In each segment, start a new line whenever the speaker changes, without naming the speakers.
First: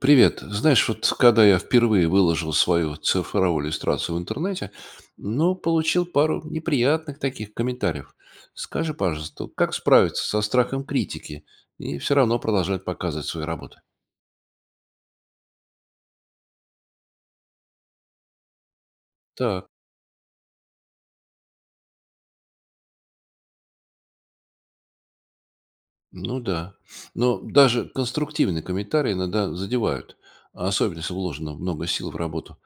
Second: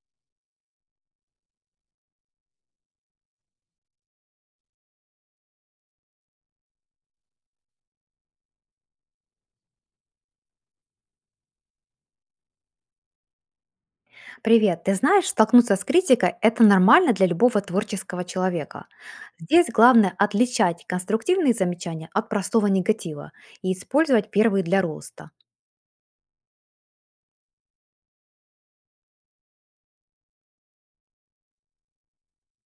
Привет. Знаешь, вот когда я впервые выложил свою цифровую иллюстрацию в интернете, ну, получил пару неприятных таких комментариев. Скажи, пожалуйста, вот как справиться со страхом критики и все равно продолжать показывать свои работы?
Привет. Ты знаешь, столкнуться с критикой– это нормально для любого творческого человека. Здесь
Так,
главное отличать конструктивные замечания от простого негатива и использовать первые для роста.
ну да. Но даже конструктивные комментарии иногда задевают, особенно если вложено много сил в работу.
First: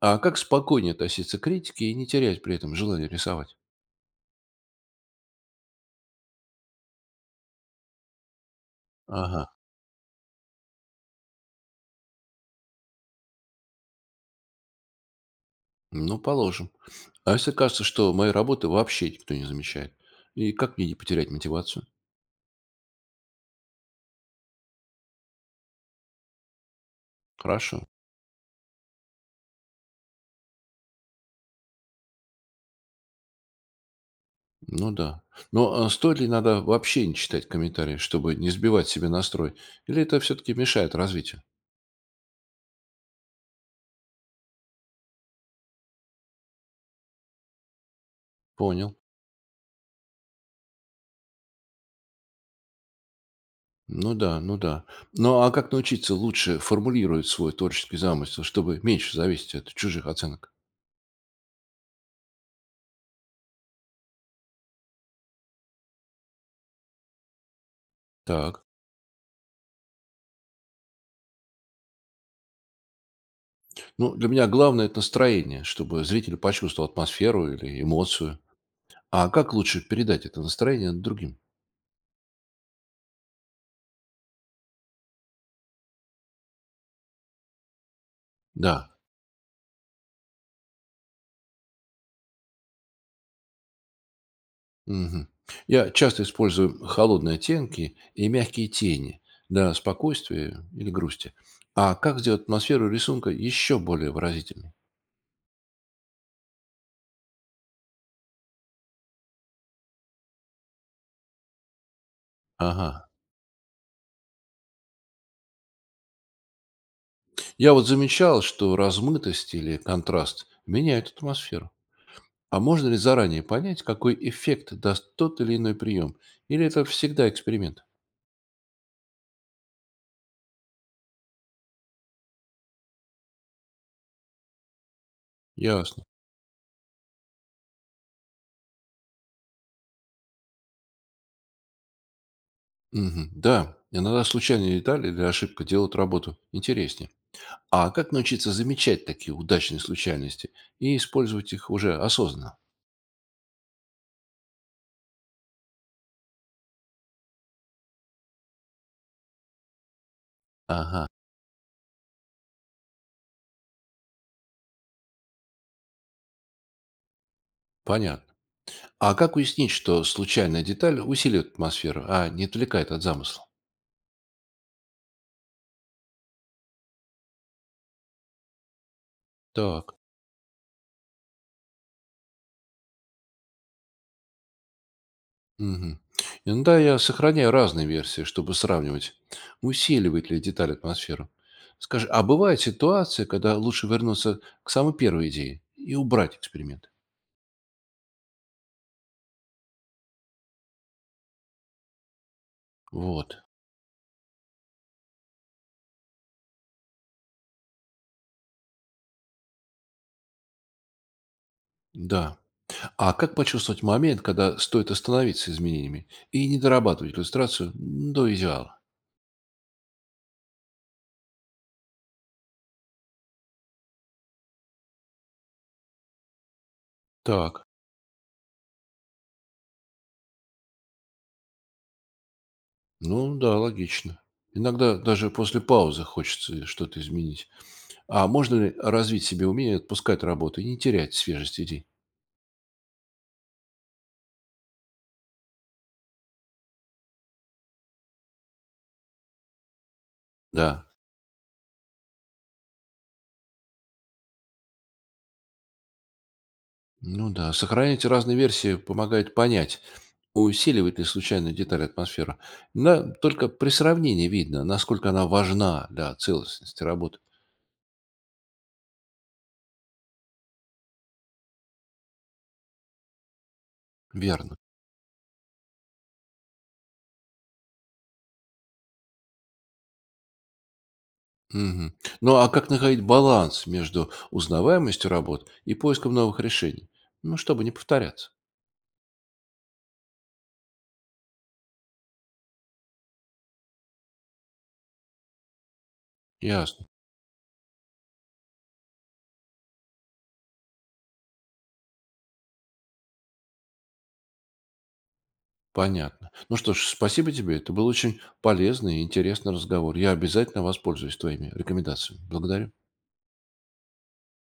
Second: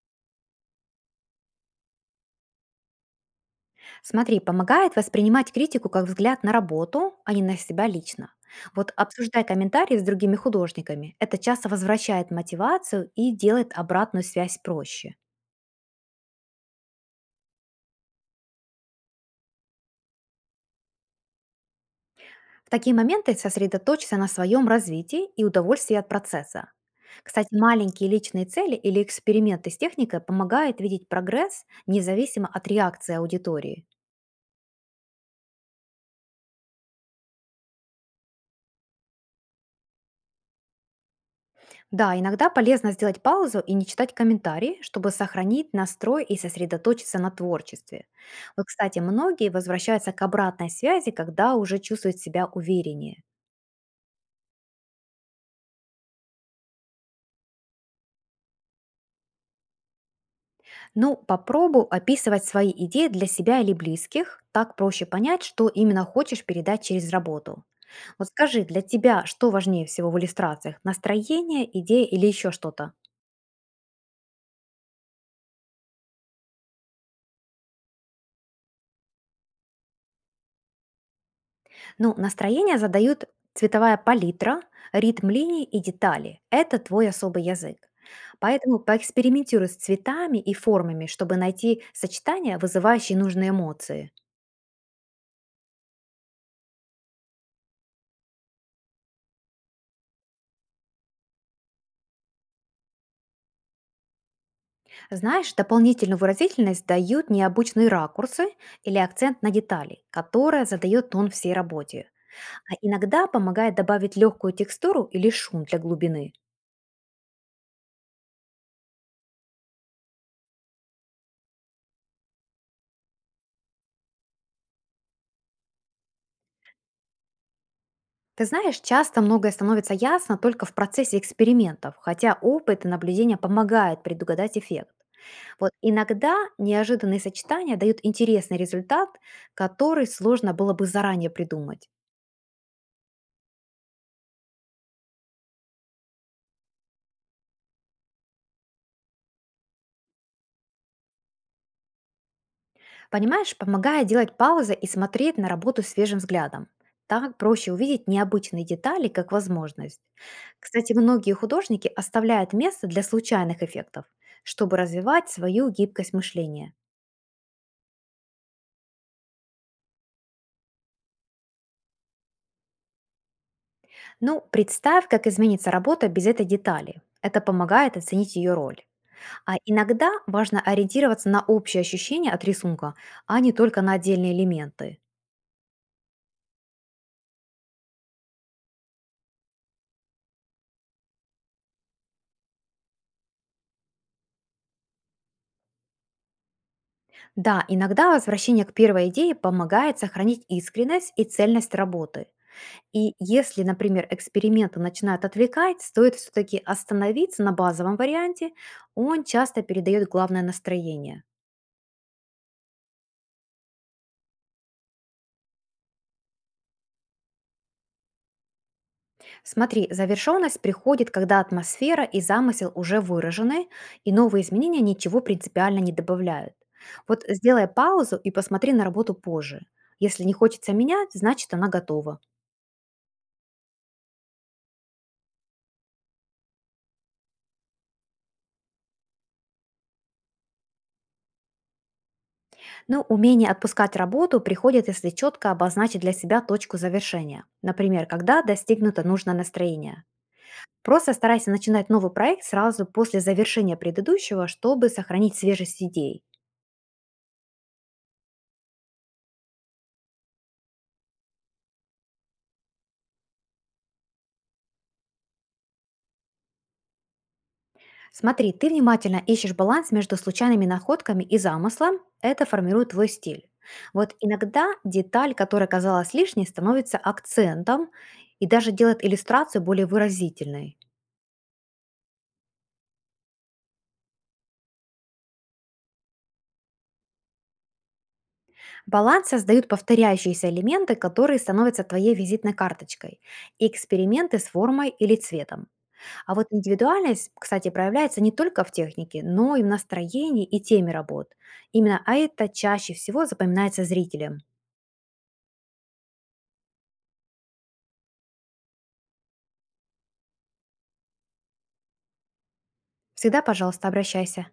А как спокойнее относиться к критике и не терять при этом желание рисовать?
Смотри, помогает воспринимать критику как взгляд на работу, а не на себя лично. Вот обсуждай
Ага,
комментарии с другими художниками. Это часто возвращает мотивацию и делает обратную связь проще.
ну, положим. А если кажется, что моей работы вообще никто не замечает? И как мне не потерять мотивацию?
В такие моменты сосредоточься на своем развитии и удовольствии от процесса. Кстати,
Хорошо.
маленькие личные цели или эксперименты с техникой помогают видеть прогресс независимо от реакции аудитории.
Ну да. Но а, стоит ли иногда вообще не читать комментарии, чтобы не сбивать себе настрой? Или это все-таки мешает развитию?
Да, иногда полезно сделать паузу и не читать комментарии, чтобы сохранить настрой и сосредоточиться на творчестве. Вот,
Понял.
кстати, многие возвращаются к обратной связи, когда уже чувствуют себя увереннее.
Ну да, ну да. Ну а как научиться лучше формулировать свой творческий замысел, чтобы меньше зависеть от чужих оценок?
Ну, попробуй описывать свои идеи для себя или близких. Так проще понять, что именно хочешь передать через работу. Вот скажи,
Так.
для тебя что важнее всего в иллюстрациях? Настроение, идея или еще что-то?
Ну, для меня главное– это настроение, чтобы зритель почувствовал атмосферу или эмоцию. А как лучше передать это настроение другим?
Ну, настроение задают цветовая палитра, ритм линий и детали. Это твой особый язык.
Да,
Поэтому поэкспериментируй с цветами и формами, чтобы найти сочетания, вызывающие нужные эмоции.
мгм. Я часто использую холодные оттенки и мягкие тени для спокойствия или грусти. А как сделать атмосферу рисунка еще более выразительной?
Знаешь, дополнительную выразительность дают необычные ракурсы или акцент на детали, которые задает тон всей работе. А
Ага.
иногда помогает добавить легкую текстуру или шум для глубины.
Я вот замечал, что размытость или контраст меняют атмосферу. А можно ли заранее понять, какой эффект даст тот или иной прием? Или это всегда эксперимент?
Ты знаешь, часто многое становится ясно только в процессе экспериментов, хотя опыт и наблюдение помогают предугадать эффект. Вот
Ясно.
иногда неожиданные сочетания дают интересный результат, который сложно было бы заранее придумать.
Мгм. Да, иногда случайные детали или ошибка делают работу интереснее. А как научиться замечать такие удачные случайности и использовать их уже осознанно?
Понимаешь, помогает делать паузы и смотреть на работу свежим взглядом. Так проще увидеть необычные детали как возможность. Кстати,
Ага,
многие художники оставляют место для случайных эффектов, чтобы развивать свою гибкость мышления.
понятно. А как уяснить, что случайная деталь усиливает атмосферу, а не отвлекает от замысла?
Ну, представь, как изменится работа без этой детали. Это помогает оценить ее роль. А
Так.
иногда важно ориентироваться на общее ощущение от рисунка, а не только на отдельные элементы.
Мгм. Иногда я сохраняю разные версии, чтобы сравнивать, усиливает ли деталь атмосферу. Скажи, а бывает ситуация, когда лучше вернуться к самой первой идее и убрать эксперимент?
Да, иногда возвращение к первой идее помогает сохранить искренность и цельность работы. И
Вот.
если, например, эксперименты начинают отвлекать, стоит все-таки остановиться на базовом варианте, он часто передает главное настроение.
Да. А как почувствовать момент, когда стоит остановиться с изменениями и не дорабатывать иллюстрацию до идеала?
Смотри, завершенность приходит, когда атмосфера и замысел уже выражены, и новые изменения ничего принципиально не добавляют. Вот
Так,
сделай паузу и посмотри на работу позже. Если не хочется менять, значит она готова.
ну да, логично. Иногда даже после паузы хочется что-то изменить. А можно ли развить себе умение отпускать работу и не терять свежесть идей?
Но умение отпускать работу приходит, если четко обозначить для себя точку завершения. Например, когда достигнуто нужное настроение.
Да.
Просто старайся начинать новый проект сразу после завершения предыдущего, чтобы сохранить свежесть идей.
Ну да, сохранять разные версии помогает понять, усиливает ли случайная деталь атмосферу. Но только при сравнении видно, насколько она важна для целостности работы.
Смотри, ты внимательно ищешь баланс между случайными находками и замыслом. Это формирует твой стиль. Вот
Верно.
иногда деталь, которая казалась лишней, становится акцентом и даже делает иллюстрацию более выразительной.
Мгм. Ну а как находить баланс между узнаваемостью работ и поиском новых решений? Ну, чтобы не повторяться.
Баланс создают повторяющиеся элементы, которые становятся твоей визитной карточкой, и эксперименты с формой или цветом. А вот
Ясно.
индивидуальность, кстати, проявляется не только в технике, но и в настроении и теме работ. Именно а это чаще всего запоминается зрителям.
Понятно. Ну что ж, спасибо тебе. Это был очень полезный и интересный разговор. Я обязательно воспользуюсь твоими рекомендациями. Благодарю.
Всегда, пожалуйста, обращайся.